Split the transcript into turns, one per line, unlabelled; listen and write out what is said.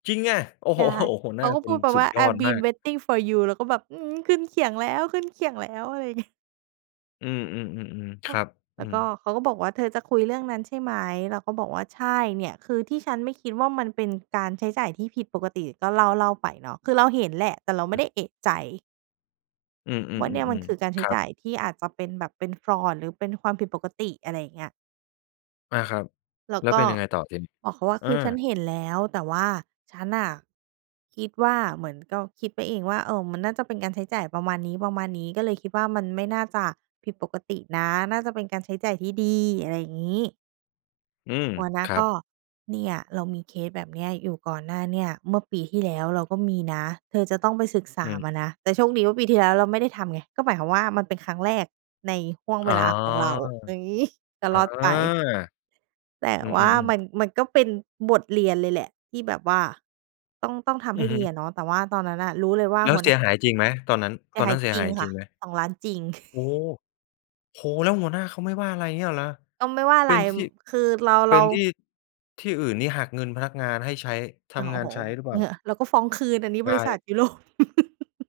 จริงอะ โอ้
ใช
โฮ
่
โอ้ หัว
เ
ห
ข
น้
า
า
ก็
ค
พู
น
ดแบบ
สุ
ว่
ด
า
ยอด
"I've
มา
been
ก
waiting for you" เราก็แบบ อืม ขึ้นเขียงแล้ว ขึ้นเขียงแล้ว อะไร งี้
อืม ๆ ๆ ๆ
เข
ค
า
รับ
แล
อื
้วก
ม
็เขาก็บอกว่า "เธอจะคุยเรื่องนั้นใช่ไหม?" เราก็บอกว่า "ใช่ เนี่ย คือที่ฉันไม่คิดว่า มันเป็นการใช้จ่ายที่ผิดปกติ" ก็เล่า ๆ ไปเนาะ คือเราเห็นแหละ แต่เราไม
อ
่
ื
ไ
ม
ด้เอะใจ
อื
ว่าเนี่ยมัน
ม
คื
ๆ
อ ก
ๆ
าร
ๆ
ใช
ค
้
รั
จ่
บ
ายที่อาจจะเป็นแบบเป็น Fraud หรือเป็นความผิดปกติ อะไรอย่างเงี้ย
อา ครับ
แล้ว
แล้ว
ก
เ
็
ป็นยังไงต่อทีนี้?
บอกเขาว่า
เอ
"คือฉั
อ
นเห็นแล้วแต่ว่า ฉันน่ะคิดว่า เหมือนก็คิดไปเองว่า เออ มันน่าจะเป็นการใช้จ่ายประมาณนี้ ประมาณนี้ ก็เลยคิดว่ามันไม่น่าจะผิดปกตินะ น่าจะเป็นการใช้จ่ายที่ดี" อะไรงี้
อืม
หัวหน้า
ครั
ก
บ
็ "เนี่ยเรามีเคสแบบนี้อยู่ก่อนหน้าเนี่ย เมื่อปีที่แล้วเราก็มีนะ เธอจะต้องไปศึกษ
อ
า
ืม
มานะ" แต่โชคดีว่าปีที่แล้วเราไม่ได้ทำไง ก็หมายความว่า มันเป็นครั้งแรกในห้วง
อ
เ
๋
ว
อ
ลาของเรา อย่าง งี้ ก็
อา
รอดไป แต่
อื
ว่า
อ ๆ
ม
ๆ
ัน มันก็เป็นบทเรียนเลยแหละ ที่แบบว่าต้อง ต้องทำ
อื
ให้
อฮ
ดีอ
ึ
ะเนาะ แต่ว่าตอนนั้นน่ะรู้เลยว่า
แล้ว
หัว
เ
ห
ส
น้
ี
า
ยหายจริงไหมตอนนั้น
เสี
ตอ
ย
น
ห
น
า
ั้
ย
นเสีย
จร
ห
ิ
า
ง
ย
ค
จ
่
ริ
ะ
งไหม?
2 ล้านจริง
โอ้โฮ โอ้! แล้วหัวหน้าเขาไม่ว่า อะไรงี้เหรอ
ก็ไม่ว่าอ
เ
ะ
ป
ไ
็
ร
นท
ม
ี่
คือเรา
เป
เร
็
า
นที่ ที่อื่นนี่หักเงินพนักงานให้ใช้ ท
โอ้
ำงา
โ
น
ฮ
ใช้หรือเปล่
ฮ
า?
ึ เราก็ฟ้องคืนอันนี้
ไ
บ
ก
ริษั
่
ท ยุโรป